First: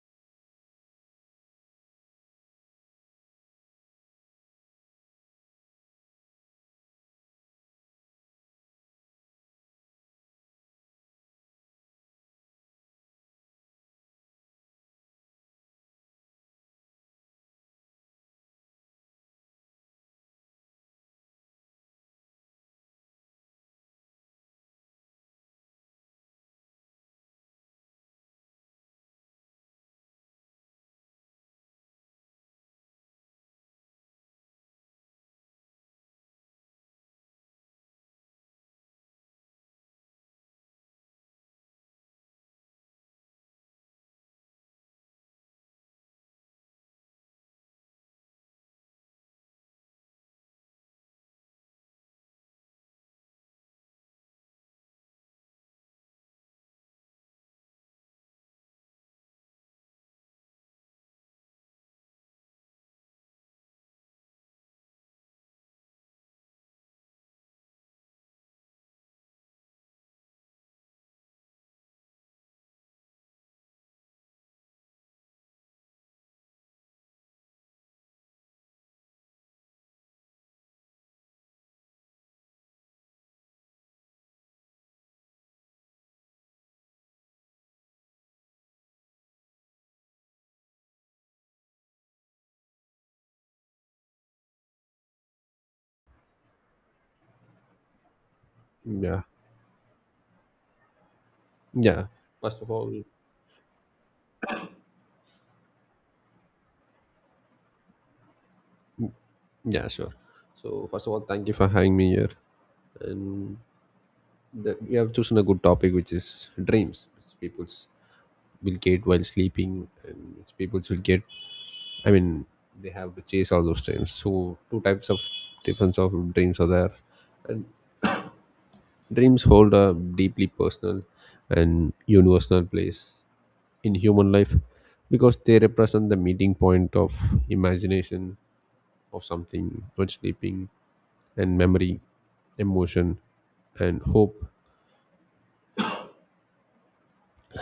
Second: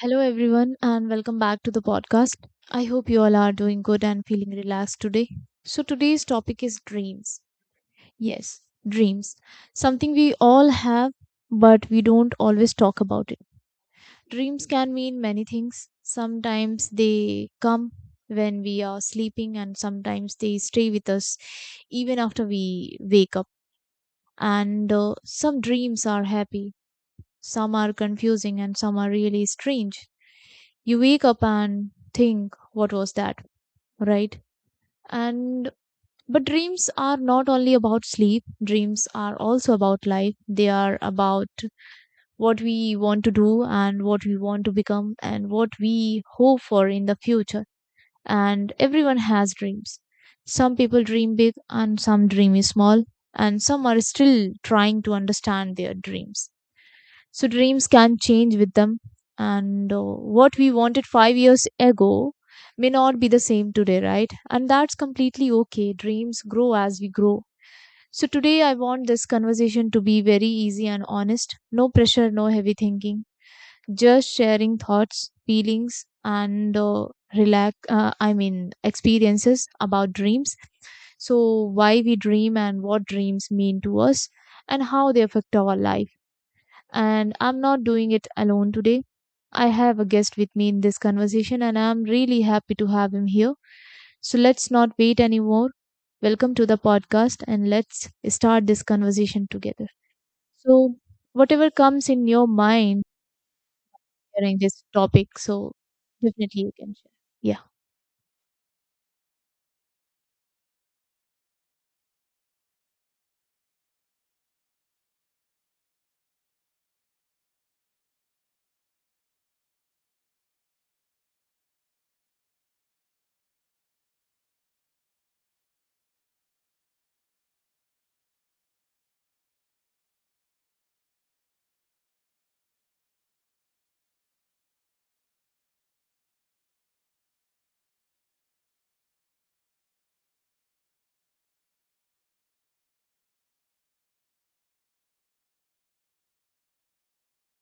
Hello, everyone, and welcome back to the podcast. I hope you all are doing good and feeling relaxed today. So, today's topic is dreams. Yes, dreams. Something we all have, but we don't always talk about it. Dreams can mean many things. Sometimes they come when we are sleeping, and sometimes they stay with us even after we wake up. And Some dreams are happy, some are confusing and some are really strange. You wake up and think, what was that? Right? And but dreams are not only about sleep, dreams are also about life. They are about what we want to do and what we want to become and what we hope for in the future. And everyone has dreams. Some people dream big and some dream small, and some are still trying to understand their dreams, so dreams can change with them, and what we wanted 5 years ago may not be the same today, right? And that's completely okay. Dreams grow as we grow. So today I want this conversation to be very easy and honest. No pressure, no heavy thinking, just sharing thoughts, feelings, and relax I mean experiences about dreams. So why we dream, and what dreams mean to us, and how they affect our life. And I'm not doing it alone today. I have a guest with me in this conversation, and I'm really happy to have him here. So let's not wait anymore. Welcome to the podcast, and let's start this Yeah. conversation together. So, whatever Yeah. comes in your First of all, mind during this topic, so definitely you can share. Yeah. Yeah, sure. So first of all, thank you for having me here. And we have chosen a good topic, which is dreams, which people will get while sleeping, and which people's will get. I mean, they have to chase all those dreams. So two types of difference of dreams are there, and dreams hold a deeply personal and universal place in human life, because they represent the meeting point of imagination of something not sleeping, and memory, emotion, and hope,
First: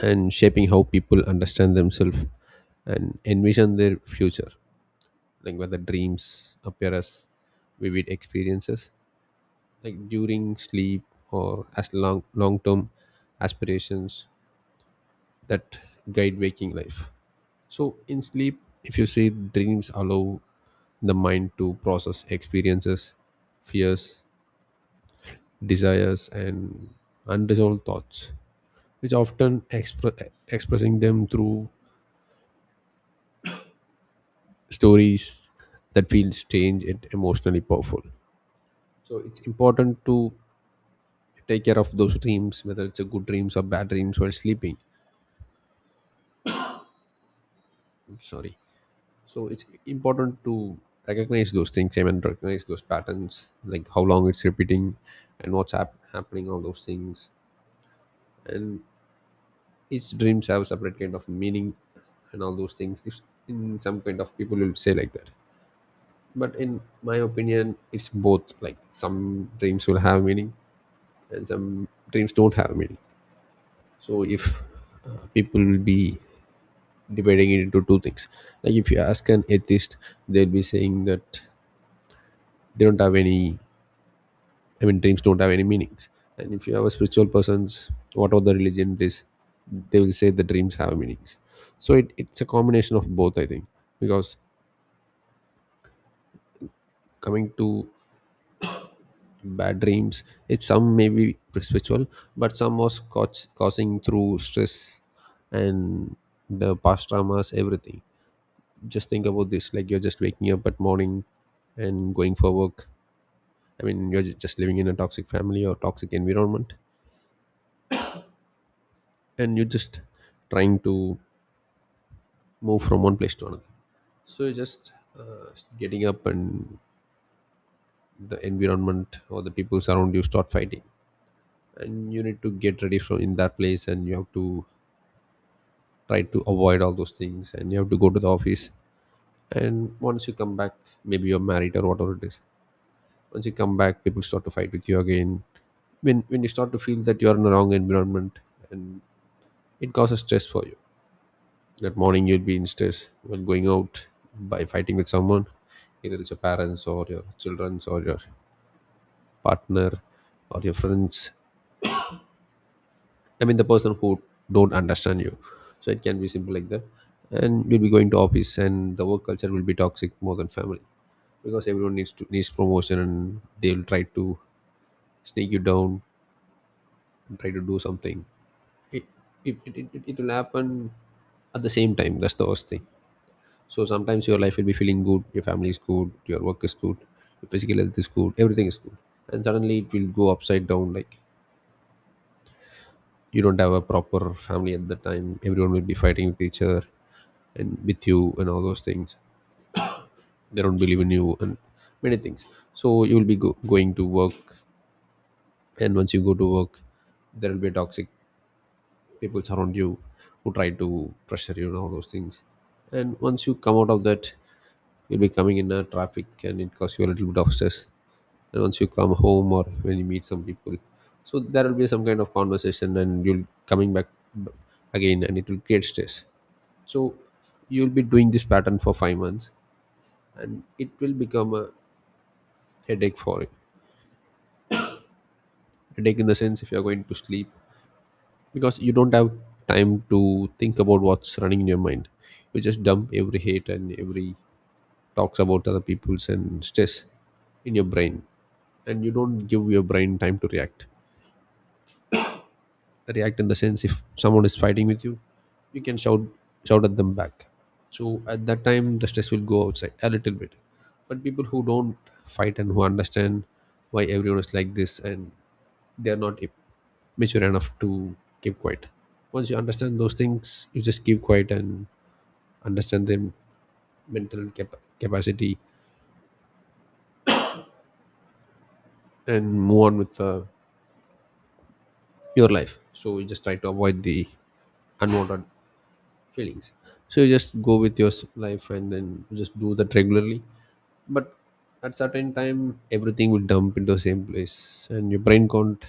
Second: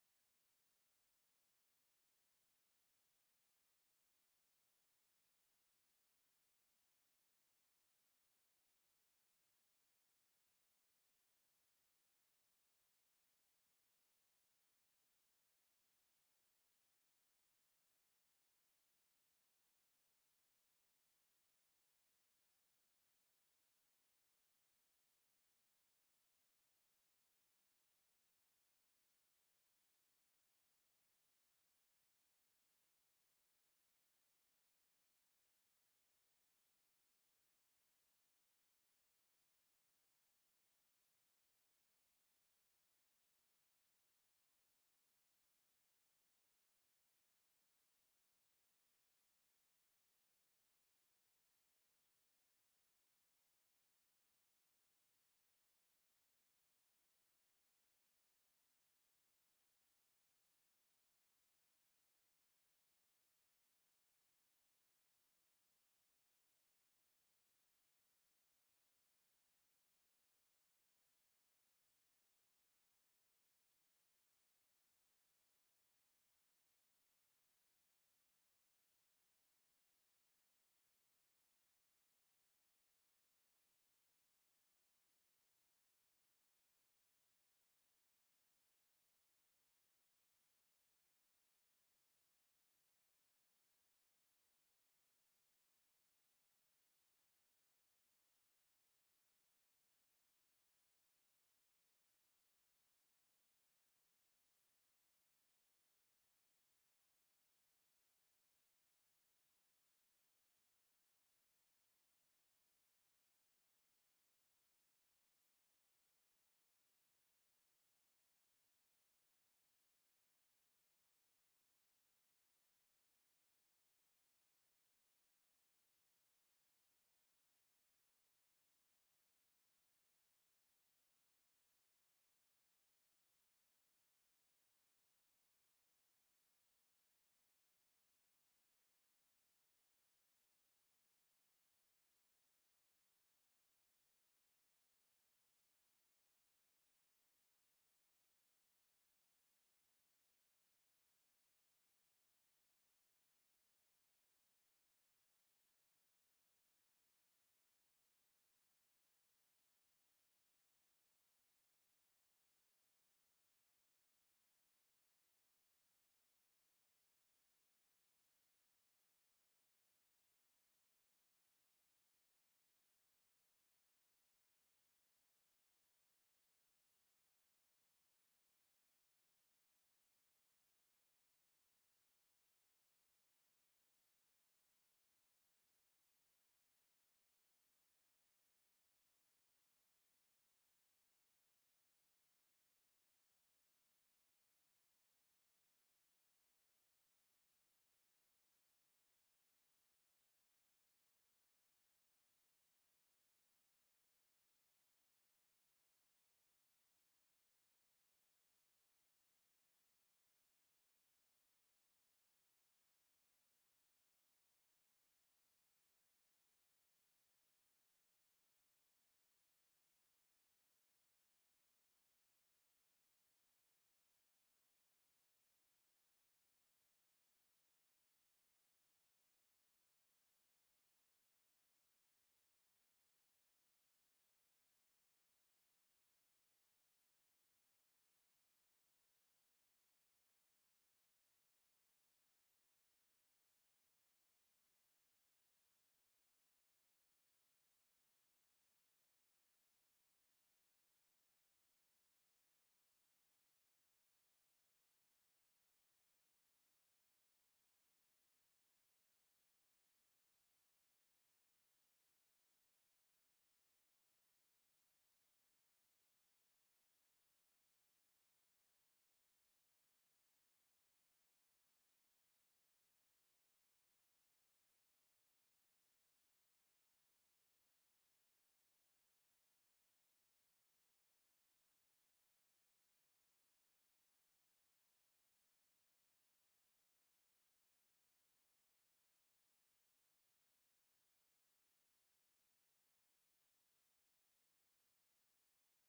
and shaping how people understand themselves and envision their future, like whether dreams appear as vivid experiences like during sleep or as long long term aspirations that guide waking life. So in sleep, if you say, dreams allow the mind to process experiences, fears, desires, and unresolved thoughts, which often expressing them through stories that feel strange and emotionally powerful. So it's important to take care of those dreams, whether it's a good dreams or bad dreams while sleeping. I'm sorry. So it's important to recognize those things, I mean, recognize those patterns, like how long it's repeating and what's happening, all those things. And each dreams have separate kind of meaning and all those things. If in some kind of people will say like that, but in my opinion it's both, like some dreams will have meaning and some dreams don't have meaning. So if people will be dividing it into two things, like if you ask an atheist, they'll be saying that they don't have any, I mean, dreams don't have any meanings. And if you have a spiritual person's, whatever the religion it is, they will say the dreams have meanings. So it's a combination of both, I think. Because coming to bad dreams, it's some may be spiritual, but some was causing through stress and the past traumas, everything. Just think about this: like you're just waking up at morning and going for work. I mean, you're just living in a toxic family or toxic environment, and you're just trying to move from one place to another. So you just uh, getting up, and the environment or the people around you start fighting, and you need to get ready from in that place, and you have to try to avoid all those things, and you have to go to the office. And once you come back, maybe you're married or whatever it is. Once you come back, people start to fight with you again. When you start to feel that you are in the wrong environment, and it causes stress for you. That morning you will be in stress when going out, by fighting with someone, either it's your parents or your children or your partner or your friends. I mean, the person who don't understand you. So it can be simple like that. And you'll be going to office, and the work culture will be toxic more than family. Because everyone needs to needs promotion, and they'll try to sneak you down and try to do something. It it will happen at the same time. That's the worst thing. So sometimes your life will be feeling good, your family is good, your work is good, your physical health is good, everything is good. And suddenly it will go upside down, like you don't have a proper family at the time. Everyone will be fighting with each other and with you and all those things. They don't believe in you and many things. So you will be going to work, and once you go to work, there will be toxic people around you who try to pressure you and all those things. And once you come out of that, you'll be coming in a traffic, and it causes you a little bit of stress. And once you come home or when you meet some people, so there will be some kind of conversation, and you'll coming back b- again, and it will create stress. So you'll be doing this pattern for 5 months, and it will become a headache for you. Headache in the sense, if you're going to sleep, because you don't have time to think about what's running in your mind, you just dump every hate and every talks about other people's and stress in your brain, and you don't give your brain time to react. React in the sense, if someone is fighting with you, you can shout at them back. So at that time the stress will go outside a little bit. But people who don't fight and who understand why everyone is like this, and they're not mature enough to keep quiet. Once you understand those things, you just keep quiet and understand their mental capacity and move on with your life. So you just try to avoid the unwanted really easy. So you just go with your life, and then you just do that regularly. But at certain time, everything will dump into the same place, and your brain can't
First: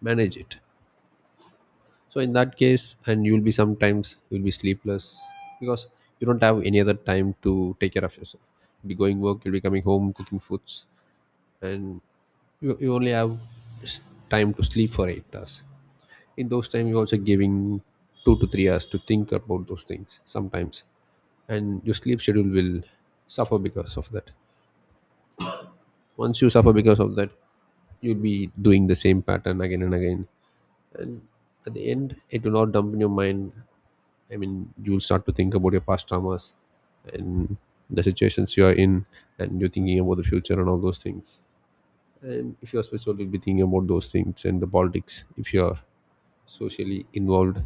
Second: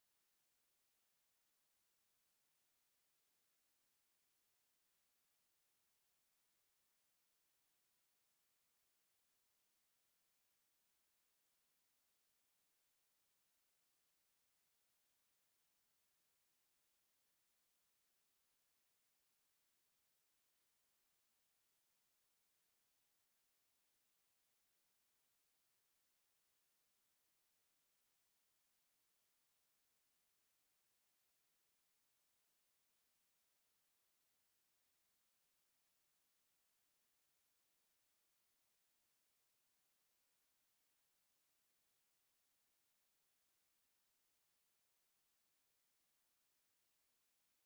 manage it. So in that case, and you'll be sometimes you'll be sleepless, because you don't have any other time to take care of yourself. You'll be going work, you'll be coming home, cooking foods, and you only have s- time to sleep for 8 hours. In those time, you're also giving 2 to 3 hours to think about those things sometimes, and your sleep schedule will suffer because of that. Once you suffer because of that, you'll be doing the same pattern again and again. And at the end, it will not dump in your mind. I mean, you'll start to think about your past traumas and the situations you are in, and you're thinking about the future and all those things. And if you're spiritual, you'll be thinking about those things, and the politics if you're socially involved.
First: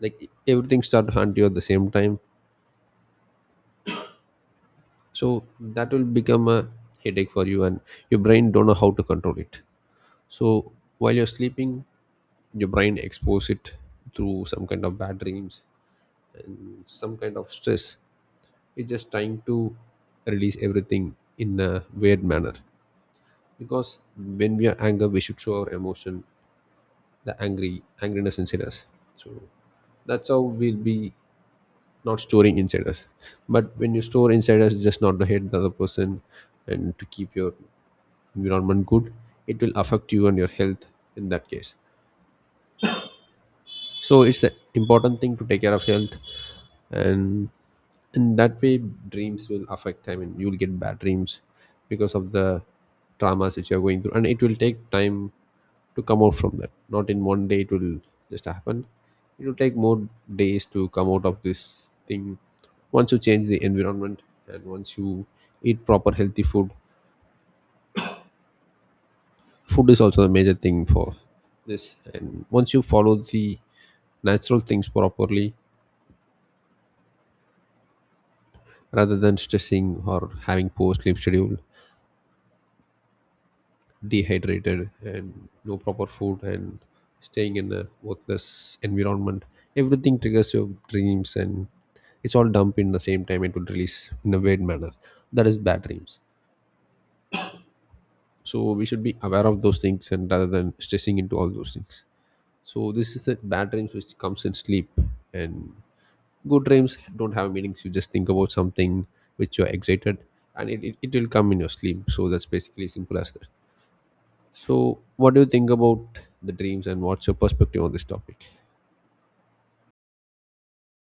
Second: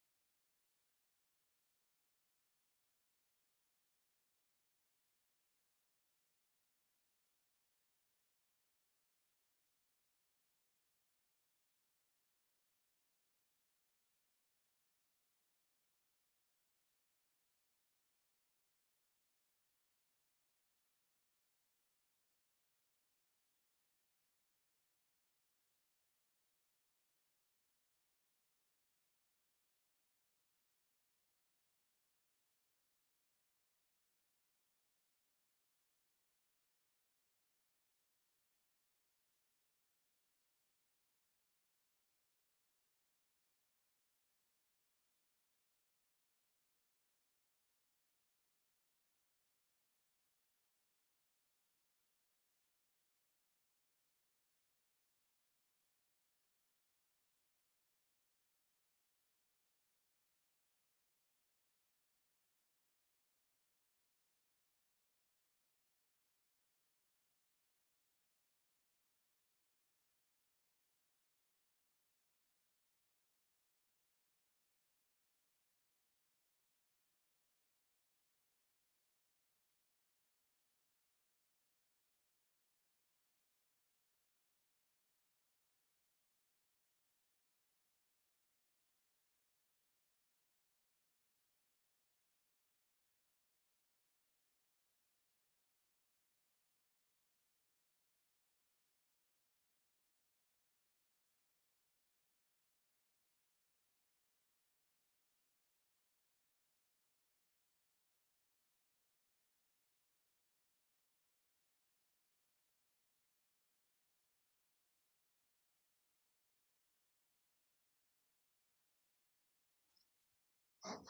Like everything start to hunt you at the same time. So that will become a headache for you, and your brain don't know how to control it. So while you're sleeping, your brain expose it through some kind of bad dreams and some kind of stress. It's just trying to release everything in a weird manner, because when we are angry, we should show our emotion, the angry angriness inside us. So that's how we'll be not storing inside us. But when you store inside us, just not to hate the other person and to keep your environment good, it will affect you and your health in that case. So it's an important thing to take care of health. And in that way, dreams will affect, I mean, you'll get bad dreams because of the traumas which you're going through, and it will take time to come out from that. Not in one day it will just happen. It will take more days to come out of this thing. Once you change the environment, and once you eat proper healthy food, food is also a major thing for this, and once you follow the natural things properly, rather than stressing or having poor sleep schedule, dehydrated and no proper food and staying in a worthless environment. Everything triggers your dreams, and it's all dumped in the same time, it will release in a weird manner. That is bad dreams. So we should be aware of those things and rather than stressing into all those things. So this is the bad dreams which comes in sleep, and good dreams don't have meanings. You just think about something which you're excited, and it will come in your sleep. So that's basically simple as that. So, what do you think about the dreams, and what's your perspective on this topic?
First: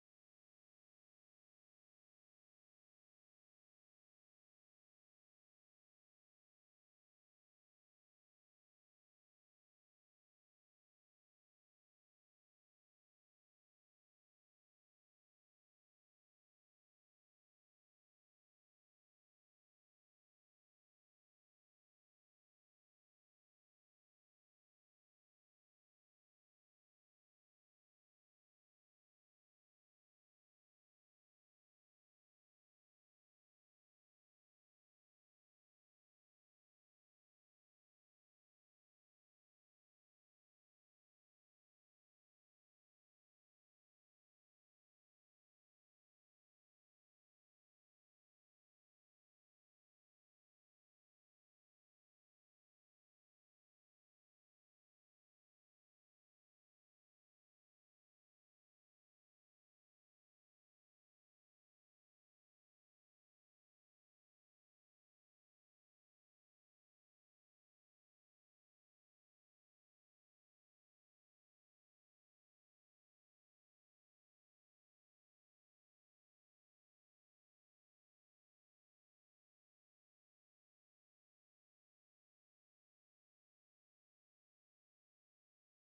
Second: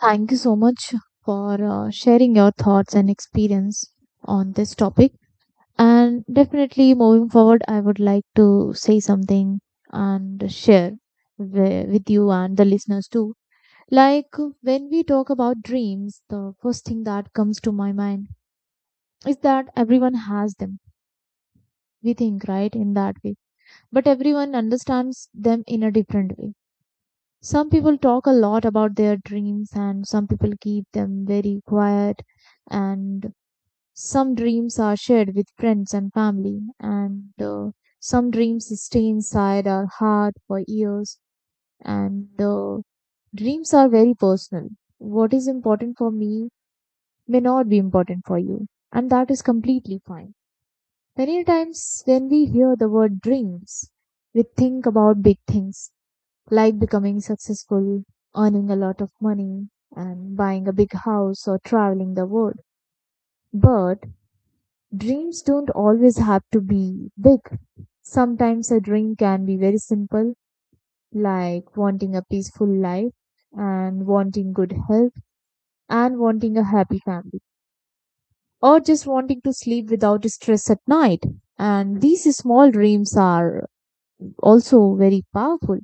Thank you so much for sharing your thoughts and experience on this topic. And definitely moving forward, I would like to say something and share with you and the listeners too. Like, when we talk about dreams, the first thing that comes to my mind is that everyone has them. We think, right, in that way. But everyone understands them in a different way. Some people talk a lot about their dreams, and some people keep them very quiet. And some dreams are shared with friends and family, and some dreams stay inside our heart for years. And Dreams are very personal. What is important for me may not be important for you, and that is completely fine. Many times, when we hear the word dreams, we think about big things like becoming successful, earning a lot of money, and buying a big house or traveling the world. But dreams don't always have to be big. Sometimes a dream can be very simple, like wanting a peaceful life and wanting good health and wanting a happy family, or just wanting to sleep without stress at night. And these small dreams are also very powerful.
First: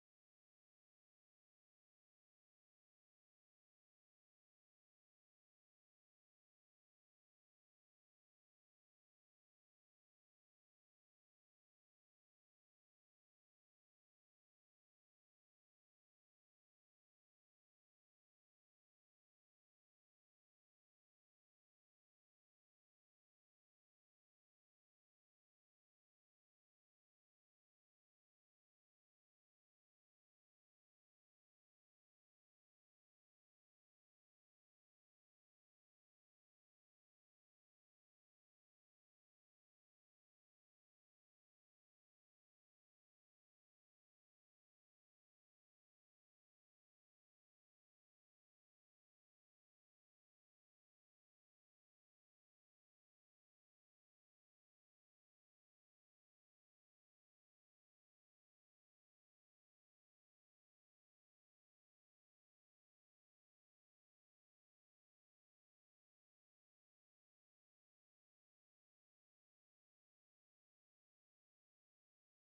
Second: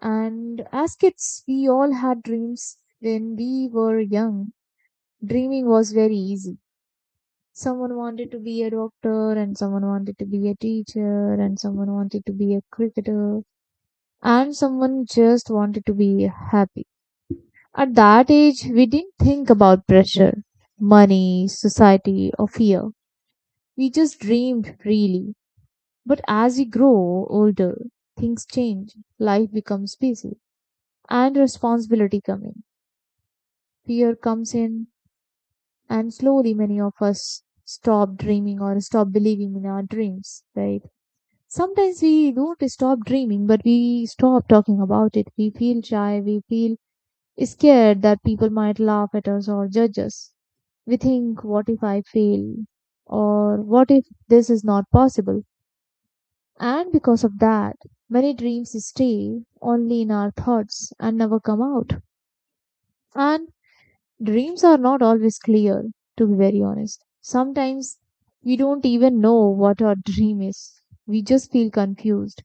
And as kids, we all had dreams when we were young. Dreaming was very easy. Someone wanted to be a doctor, and someone wanted to be a teacher, and someone wanted to be a cricketer, and someone just wanted to be happy. At that age, we didn't think about pressure, money, society, or fear. We just dreamed freely. But as we grow older, things change. Life becomes busy, and responsibility comes in. Fear comes in, and slowly many of us stop dreaming or stop believing in our dreams, right? Sometimes we don't stop dreaming, but we stop talking about it. We feel shy, we feel scared that people might laugh at us or judge us. We think, what if I fail? Or what if this is not possible? And because of that, many dreams stay only in our thoughts and never come out. And dreams are not always clear, to be very honest. Sometimes we don't even know what our dream is. We just feel confused.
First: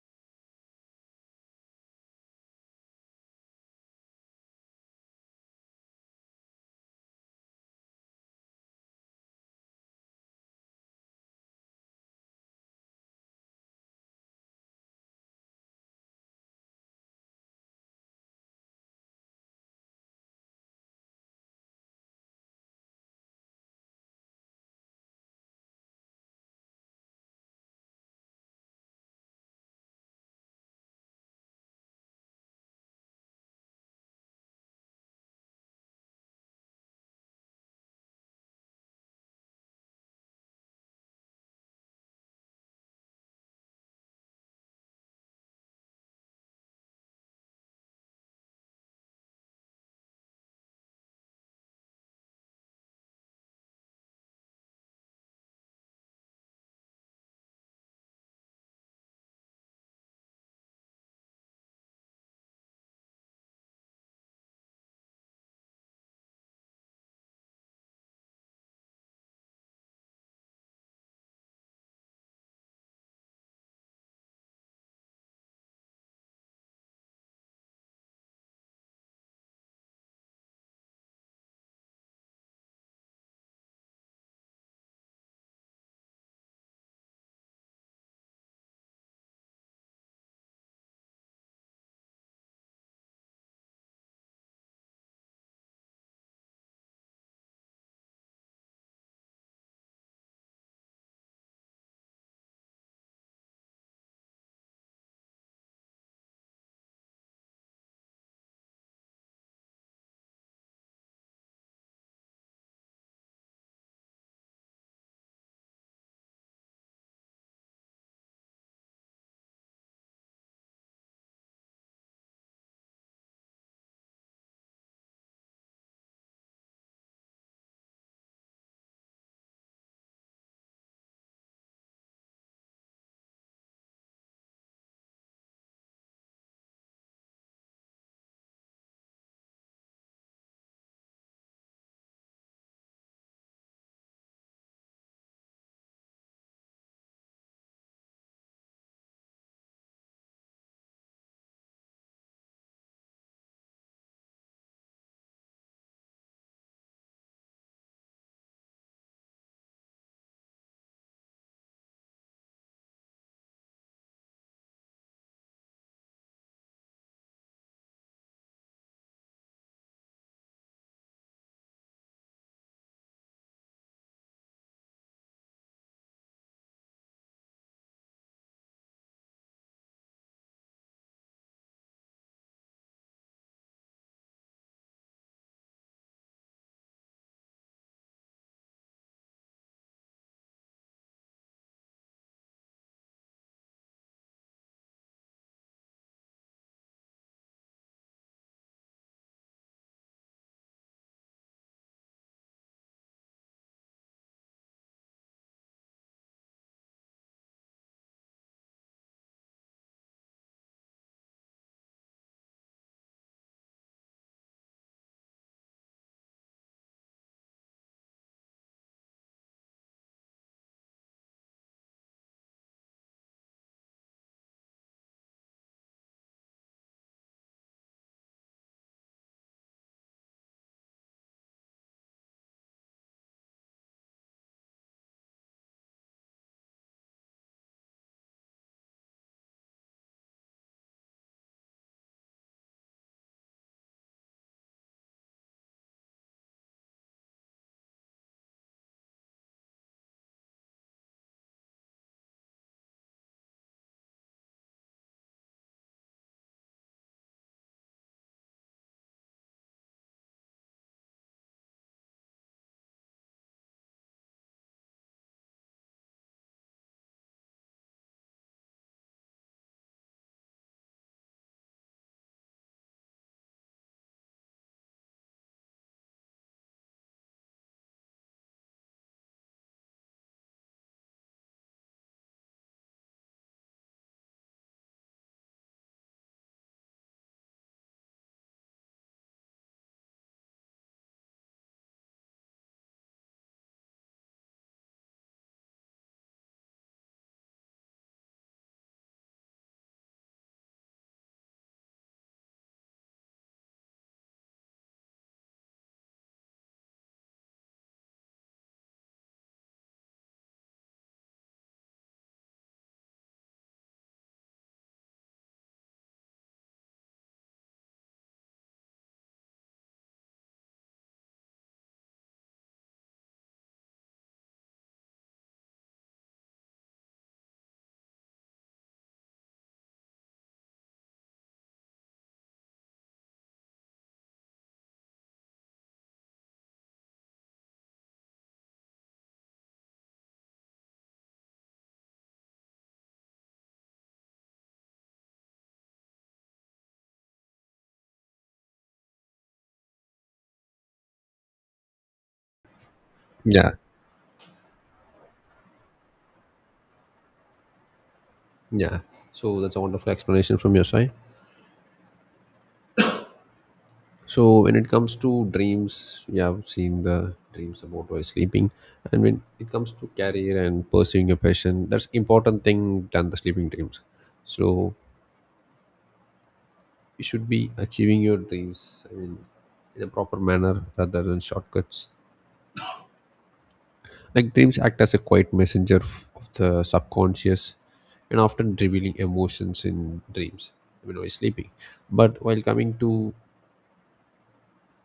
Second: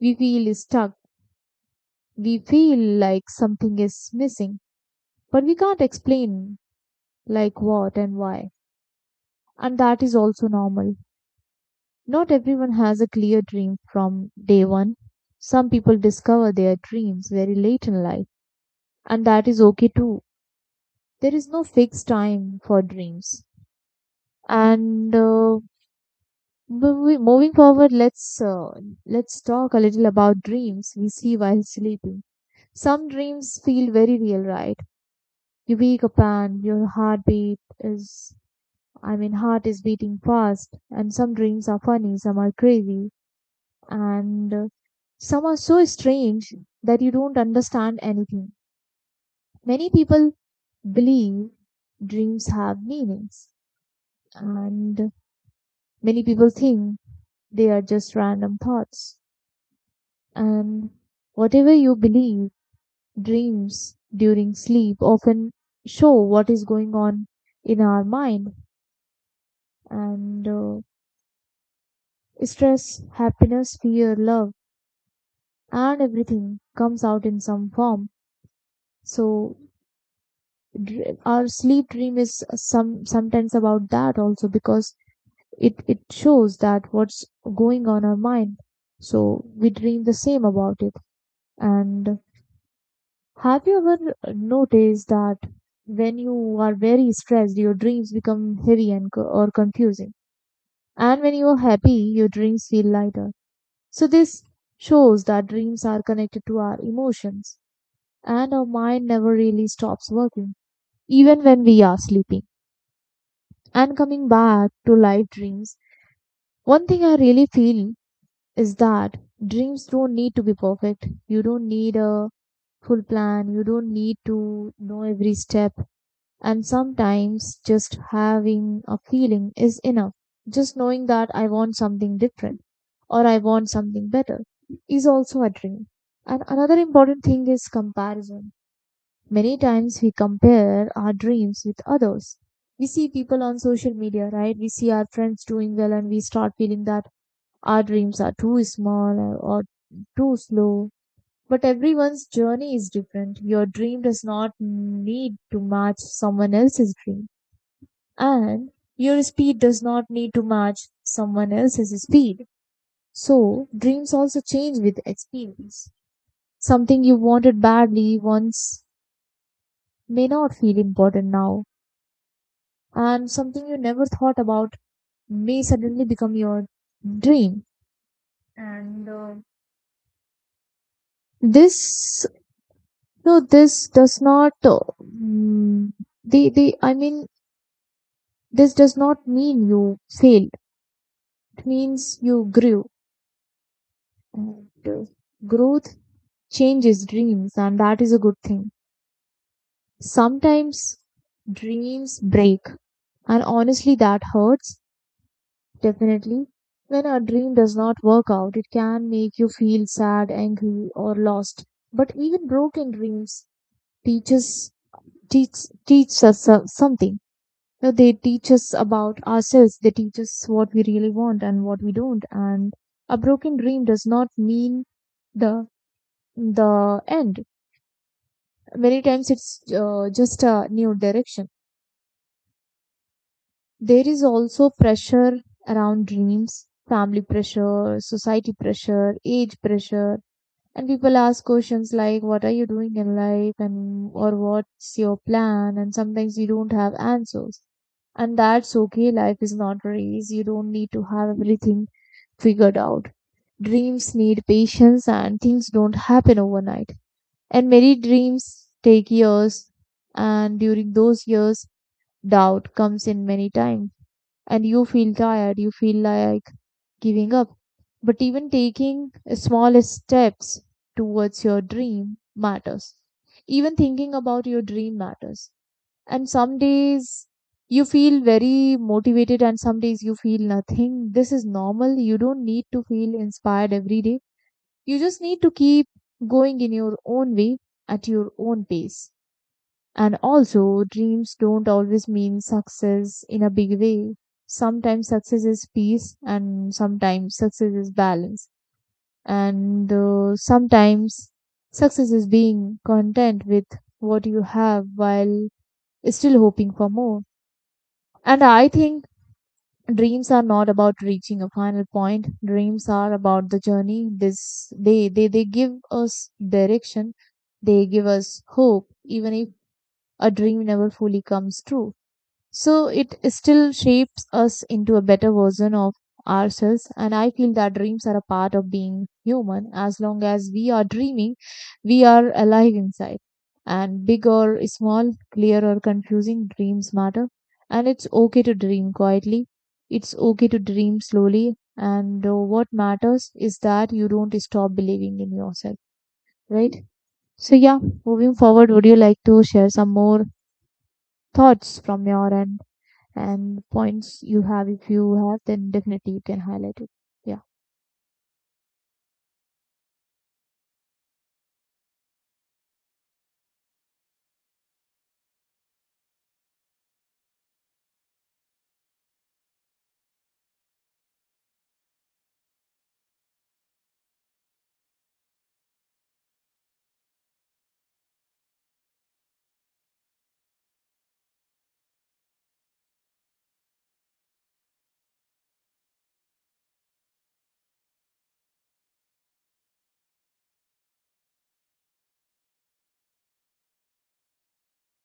We feel stuck. We feel like something is missing, but we can't explain like what and why. And that is also normal. Not everyone has a clear dream from day one. Some people discover their dreams very late in life, and that is okay too. There is no fixed time for dreams. And uh, Moving forward, let's talk a little about dreams we see while sleeping. Some dreams feel very real, right? You wake up and your heart is beating fast, and some dreams are funny, some are crazy, and some are so strange that you don't understand anything. Many people believe dreams have meanings, and many people think they are just random thoughts. And whatever you believe, dreams during sleep often show what is going on in our mind. And Stress, happiness, fear, love, and everything comes out in some form. So our sleep dream is sometimes about that also, because it shows that what's going on our mind. So we dream the same about it. And have you ever noticed that when you are very stressed, your dreams become heavy and co- or confusing, and when you are happy, your dreams feel lighter? So, this shows that dreams are connected to our emotions, and our mind never really stops working, even when we are sleeping. And coming back to live dreams, one thing I really feel is that dreams don't need to be perfect. You don't need a full plan, you don't need to know every step. And sometimes just having a feeling is enough. Just knowing that I want something different or I want something better is also a dream. And another important thing is comparison. Many times we compare our dreams with others. We see people on social media, right? We see our friends doing well and we start feeling that our dreams are too small or too slow. But everyone's journey is different. Your dream does not need to match someone else's dream, and your speed does not need to match someone else's speed. So dreams also change with experience. Something you wanted badly once may not feel important now, and something you never thought about may suddenly become your dream. And this, no, this does not. Mm, the I mean, This does not mean you failed. It means you grew. And, uh, Growth changes dreams, and that is a good thing. Sometimes dreams break, and honestly, that hurts, definitely. When a dream does not work out, it can make you feel sad, angry, or lost. But even broken dreams teaches teach us something. You know, they teach us about ourselves. They teach us what we really want and what we don't. And a broken dream does not mean the the end, many times it's just a new direction. There is also pressure around dreams, family pressure, society pressure, age pressure, and people ask questions like, "What are you doing in life?" and or "What's your plan?" And sometimes you don't have answers, and that's okay. Life is not very easy. You don't need to have everything figured out. Dreams need patience, and things don't happen overnight. And many dreams take years, and during those years, doubt comes in many times, and you feel tired, you feel like giving up. But even taking small steps towards your dream matters. Even thinking about your dream matters. And some days you feel very motivated, and some days you feel nothing. This is normal. You don't need to feel inspired every day, you just need to keep going in your own way at your own pace. And also, dreams don't always mean success in a big way. Sometimes success is peace, and sometimes success is balance, and sometimes success is being content with what you have while still hoping for more. And I think dreams are not about reaching a final point, dreams are about the journey. They give us direction, they give us hope. Even if a dream never fully comes true, so it still shapes us into a better version of ourselves. And I feel that dreams are a part of being human. As long as we are dreaming, we are alive inside. And big or small, clear or confusing, dreams matter. And it's okay to dream quietly. It's okay to dream slowly. And What matters is that you don't stop believing in yourself, right? So, yeah, moving forward, would you like to share some more thoughts from your end? And Yeah. points you have, if you have, then definitely you can highlight it. Yeah. Yeah, so that's a wonderful explanation from your side. So, when it comes to dreams, we have seen the dreams about while sleeping, and when it comes to career and pursuing your passion, that's important thing than the sleeping dreams. So, you should be achieving your dreams. I mean, in a proper manner rather than shortcuts. Like dreams act as a quiet messenger of the subconscious, and often revealing emotions in dreams when we're sleeping. But while coming to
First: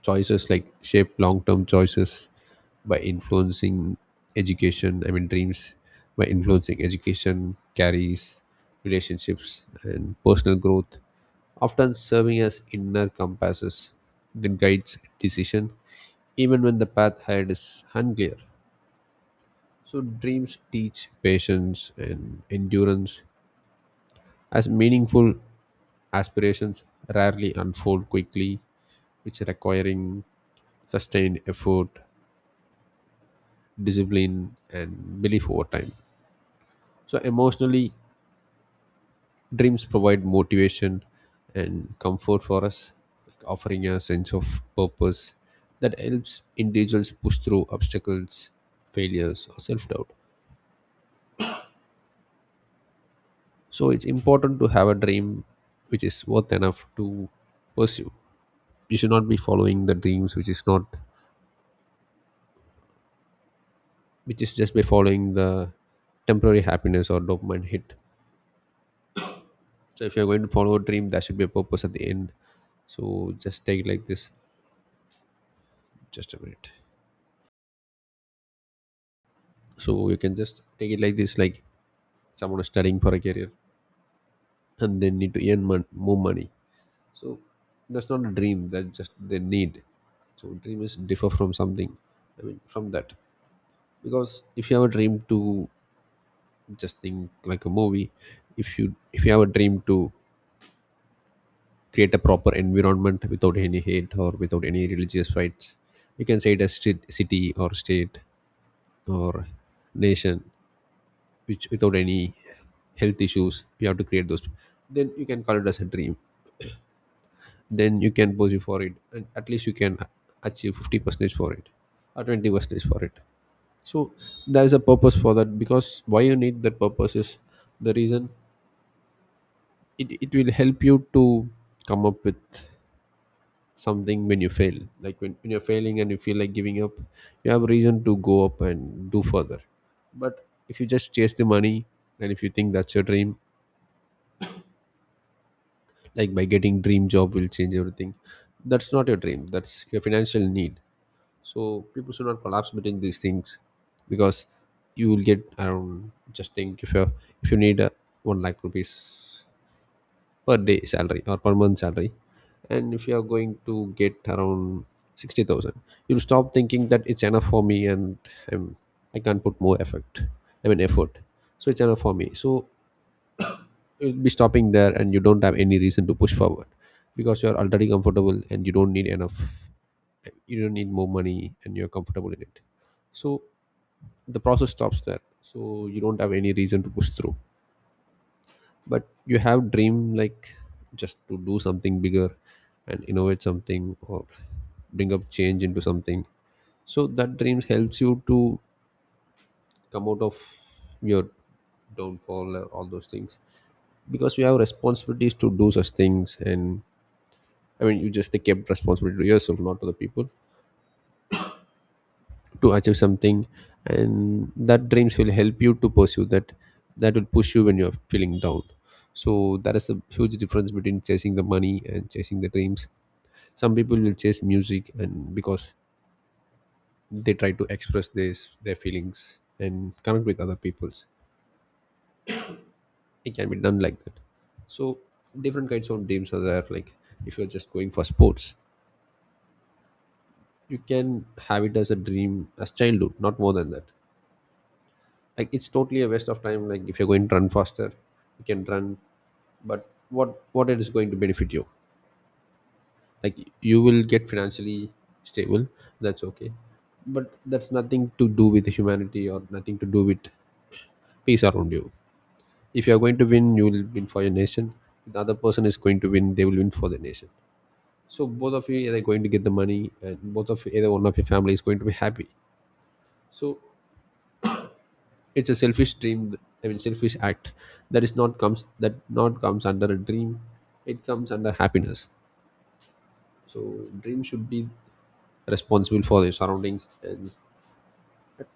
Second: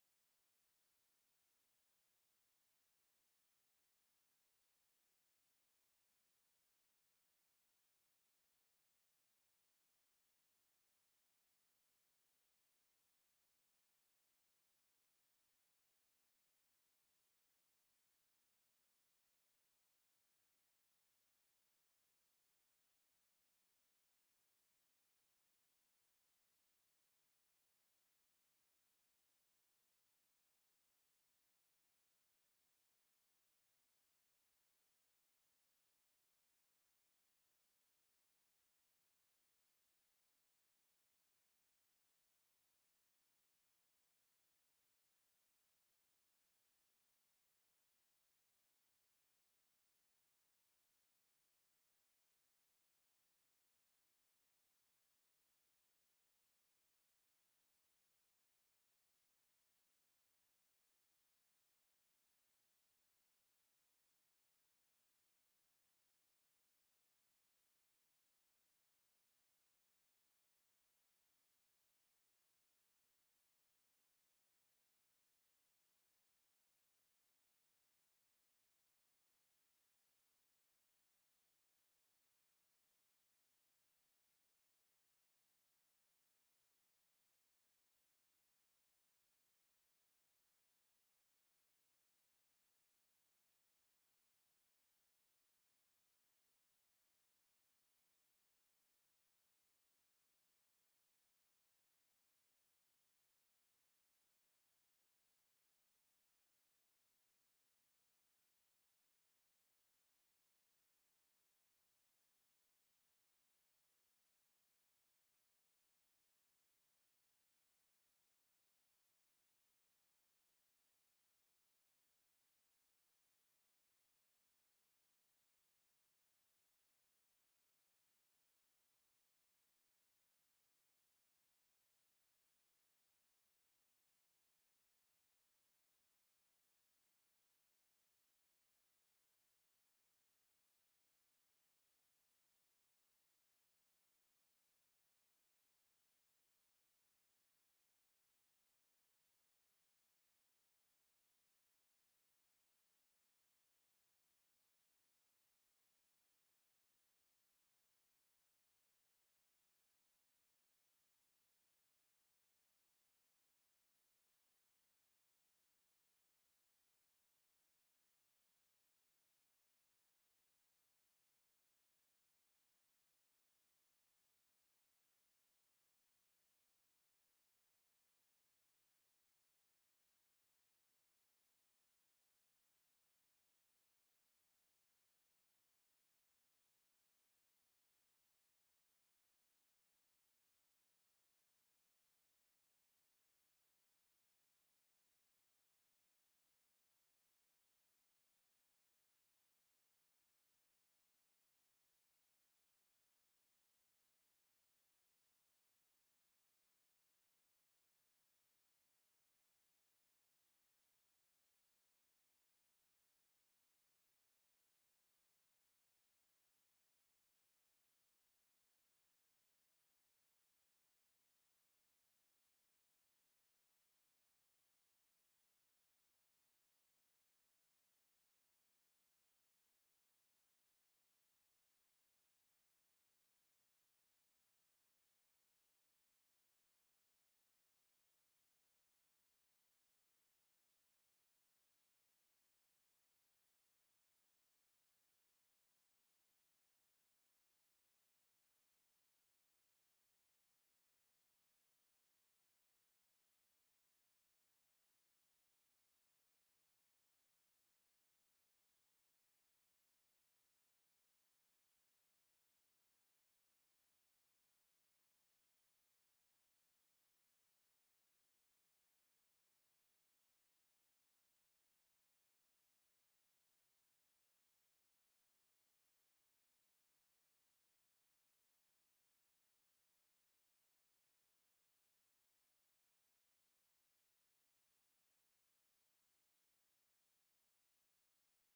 choices, like shape long term choices by influencing education, I mean, dreams by influencing education, carries relationships and personal growth, often serving as inner compasses that guides decision even when the path ahead is unclear. So, dreams teach patience and endurance, as meaningful aspirations rarely unfold quickly, which requiring sustained effort, discipline, and belief over time. So, emotionally, dreams provide motivation and comfort for us, offering a sense of purpose that helps individuals push through obstacles, failures, or self doubt. So it's important to have a dream which is worth enough to pursue. You should not be following the dreams which is not, which is just by following the temporary happiness or dopamine hit. So if you're going to follow a dream, there should be a purpose at the end. So just take it like this. Just a minute. So you can just take it like this, like someone is studying for a career and they need to earn more money. So that's not a dream. That's just their need. So dream is differ from something. I mean, from that. Because if you have a dream to just think like a movie, if you have a dream to create a proper environment without any hate or without any religious fights, you can say it as street, city or state or nation, which without any health issues you have to create those, then you can call it as a dream. Then you can pursue for it and at least you can achieve 50 percentage for it or 20 percentage for it. So there is a purpose for that, because why you need that purpose is the reason, it will help you to come up with something when you fail, like when you're failing and you feel like giving up, you have reason to go up and do further. But if you just chase the money and if you think that's your dream, like by getting dream job will change everything, that's not your dream, that's your financial need. So people should not collapse between these things, because you will get around. Just think, if you need one lakh rupees per day salary or per month salary, and if you are going to get around 60,000, you'll stop thinking that it's enough for me, and I'm, I can't put more effort. I mean effort. So it's enough for me, so you'll be stopping there and you don't have any reason to push forward, because you're already comfortable and you don't need enough, you don't need more money and you're comfortable in it. So the process stops there, so you don't have any reason to push through. But you have dream, like just to do something bigger and innovate something or bring up change into something. So that dreams helps you to come out of your downfall and all those things, because you have responsibilities to do such things. And I mean you just take kept responsibility to yourself, not to the people, to achieve something, and that dreams will help you to pursue that. That will push you when you're feeling down. So that is the huge difference between chasing the money and chasing the dreams. Some people will chase music and because they try to express this their feelings and connect with other people's, it can be done like that. So different kinds of dreams are there, like if you're just going for sports, you can have it as a dream as childhood, not more than that. Like it's totally a waste of time. Like if you're going to run faster, you can run, but what it is going to benefit you. Like you will get financially stable, that's okay, but that's nothing to do with humanity or nothing to do with peace around you. If you are going to win, you will win for your nation. If the other person is going to win, they will win for the nation. So both of you either going to get the money, and both of either one of your family is going to be happy. So it's a selfish dream. I mean, selfish act, that not comes under a dream. It comes under happiness. So dream should be responsible for their surroundings and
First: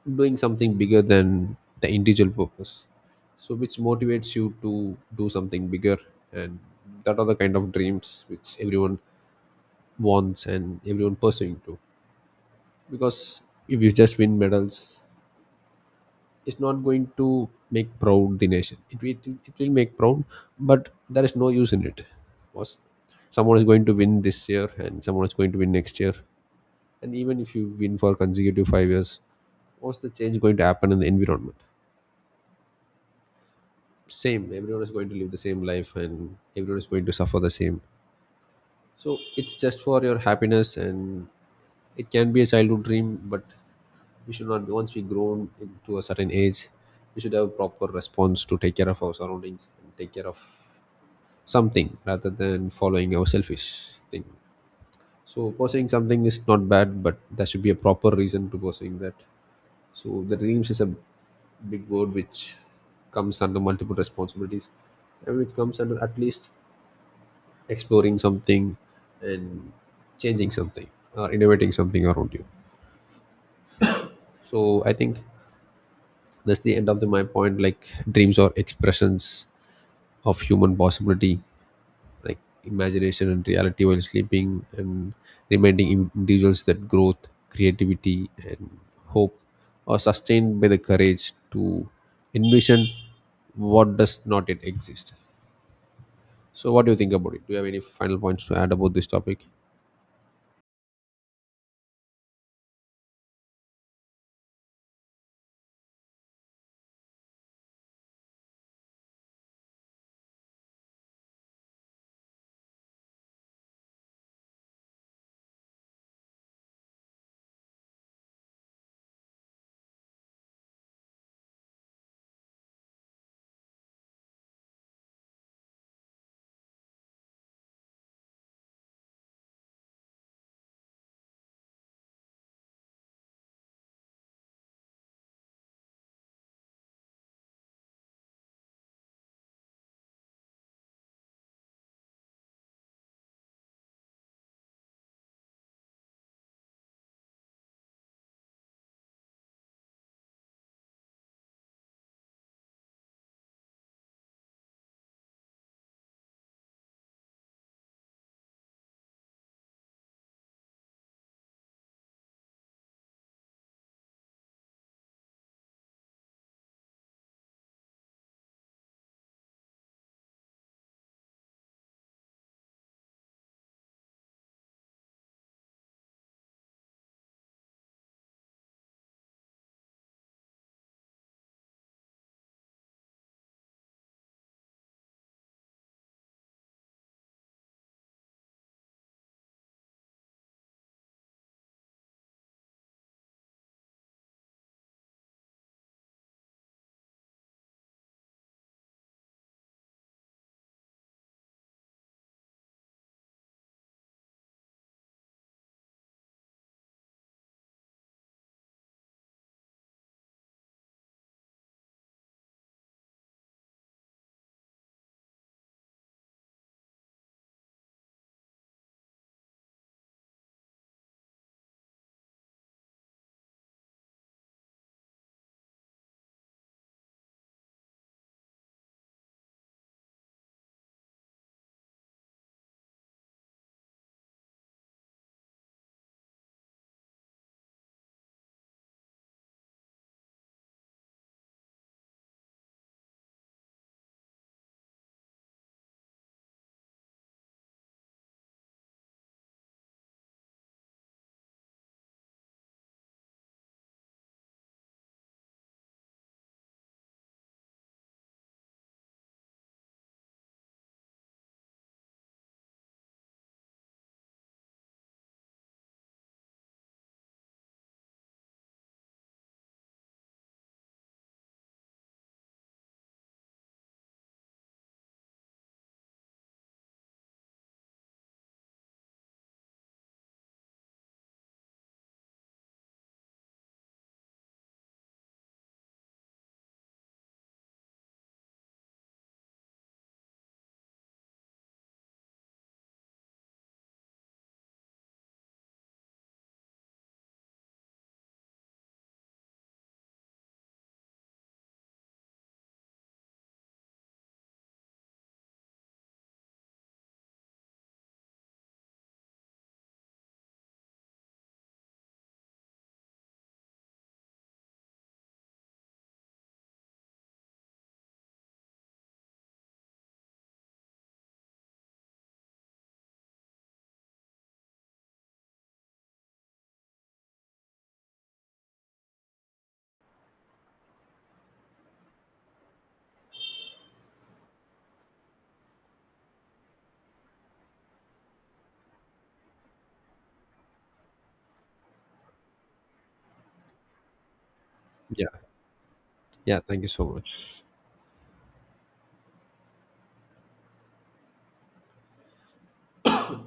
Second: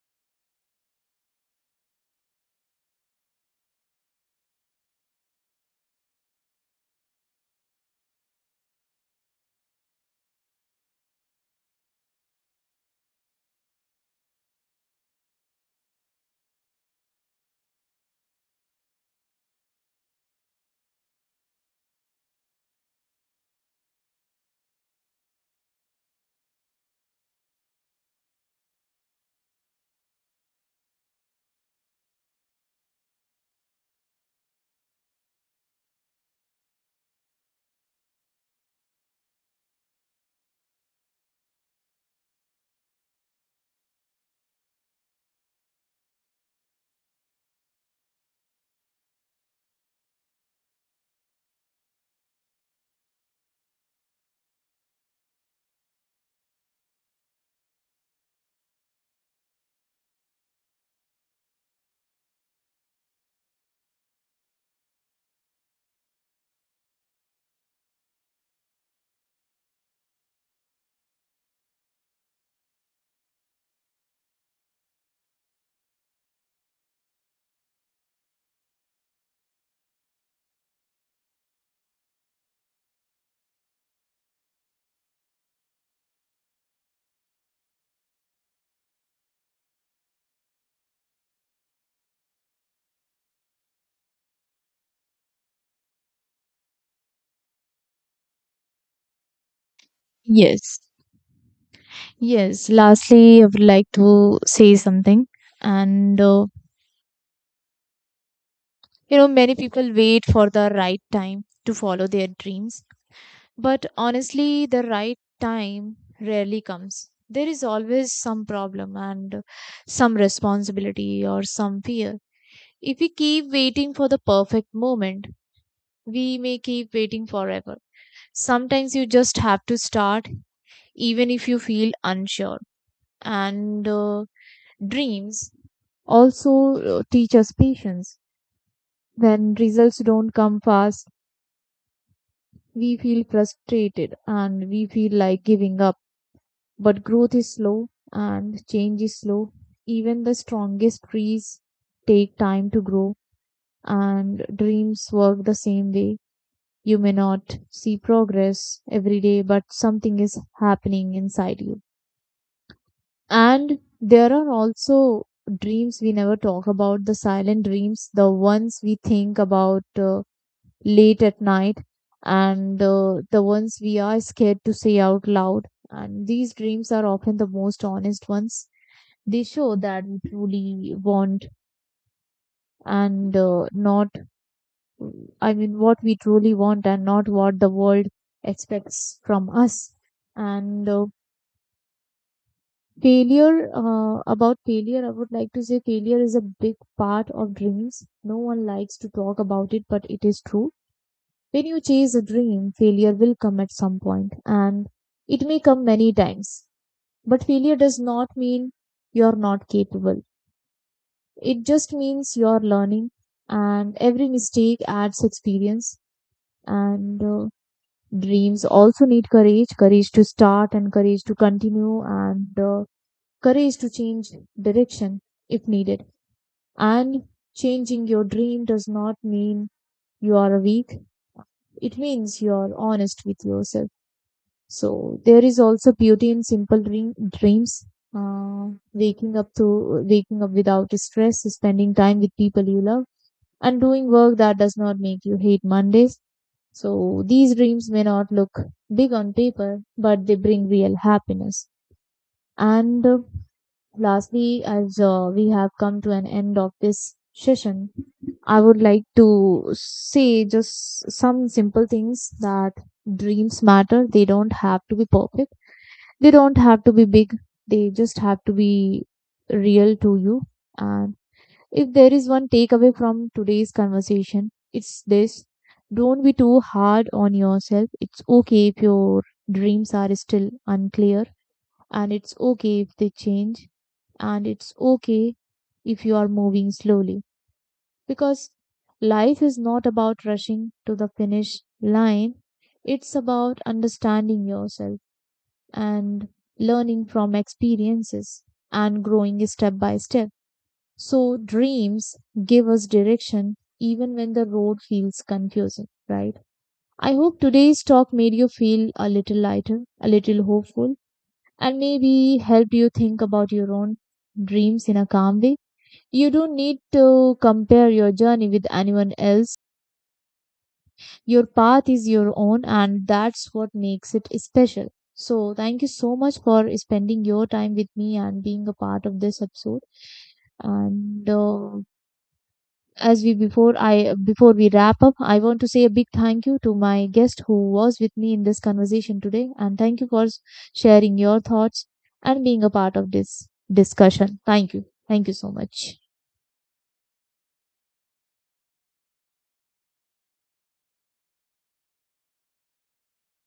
doing something bigger than the individual purpose, so which motivates you to do something bigger, and that are the kind of dreams which everyone wants and everyone pursuing to. Because if you just win medals, it's not going to make proud the nation. It will make proud, but there is no use in it. Was someone is going to win this year and someone is going to win next year, and even if you win for consecutive 5 years, what's the change going to happen in the environment? Same, everyone is going to live the same life and everyone is going to suffer the same. So it's just for your happiness, and it can be a childhood dream. But we should not, once we grown into a certain age, we should have proper response to take care of our surroundings and take care of something rather than following our selfish thing. So pursuing something is not bad, but there should be a proper reason to pursuing that. So the dreams is a big word which comes under multiple responsibilities, and which comes under at least exploring something and changing something or innovating something around you. So I think that's the end of my point. Like dreams are expressions of human possibility, like imagination and reality while sleeping, and reminding individuals that growth, creativity and hope are sustained by the courage to envision what does not yet exist. So what do you think about it? Do you have any final points to add about this topic? Yes, yes. Lastly, I would like to say something. And You know, many people wait for the right time to follow their dreams. But honestly, the right time rarely comes. There is always some problem and some responsibility or some fear. If we keep waiting for the perfect moment, we may keep waiting forever. Sometimes you just have to start, even if you feel unsure. And Dreams also teach us patience. When results don't come fast, we feel frustrated and we feel like giving up. But growth is slow and change is slow. Even the strongest trees take time to grow, and dreams work the same way. You may not see progress every day, but something is happening inside you. And there are also dreams we never talk about, the silent dreams, the ones we think about late at night, and the ones we are scared to say out loud. And these dreams are often the most honest ones. They show that we truly want and not, I mean, what we truly want and not what the world expects from us. And uh, about failure, I would like to say failure is a big part of dreams. No one likes to talk about it, but it is true. When you chase a dream, failure will come at some point, and it may come many times. But failure does not mean you're not capable. It just means you're learning, and every mistake adds experience. And Dreams also need courage, courage to start and courage to continue, and courage to change direction if needed. And changing your dream does not mean you are weak, it means you are honest with yourself. So, there is also beauty in simple dreams. Uh, Waking up without stress, spending time with people you love, and doing work that does not make you hate Mondays. So these dreams may not look big on paper, but they bring real happiness. And Lastly, as we have come to an end of this session, I would like to say just some simple things, that dreams matter. They don't have to be perfect, they don't have to be big, they just have to be real to you. And if there is one takeaway from today's conversation, it's this: don't be too hard on yourself. It's okay if your dreams are still unclear, and it's okay if they change, and it's okay if you are moving slowly, because life is not about rushing to the finish line. It's about understanding yourself and learning from experiences and growing step by step. So, dreams give us direction even when the road feels confusing, right? I hope today's talk made you feel a little lighter, a little hopeful, and maybe helped you think about your own dreams in a calm way. You don't need to compare your journey with anyone else. Your path is your own, and that's what makes it special. So, thank you so much for spending your time with me and being a part of this episode. And as we before I Before we wrap up, I want to say a big thank you to my guest who was with me in this conversation today, and thank you for sharing your thoughts and being a part of this discussion. Thank Yeah. you so much. Yeah, thank you so much.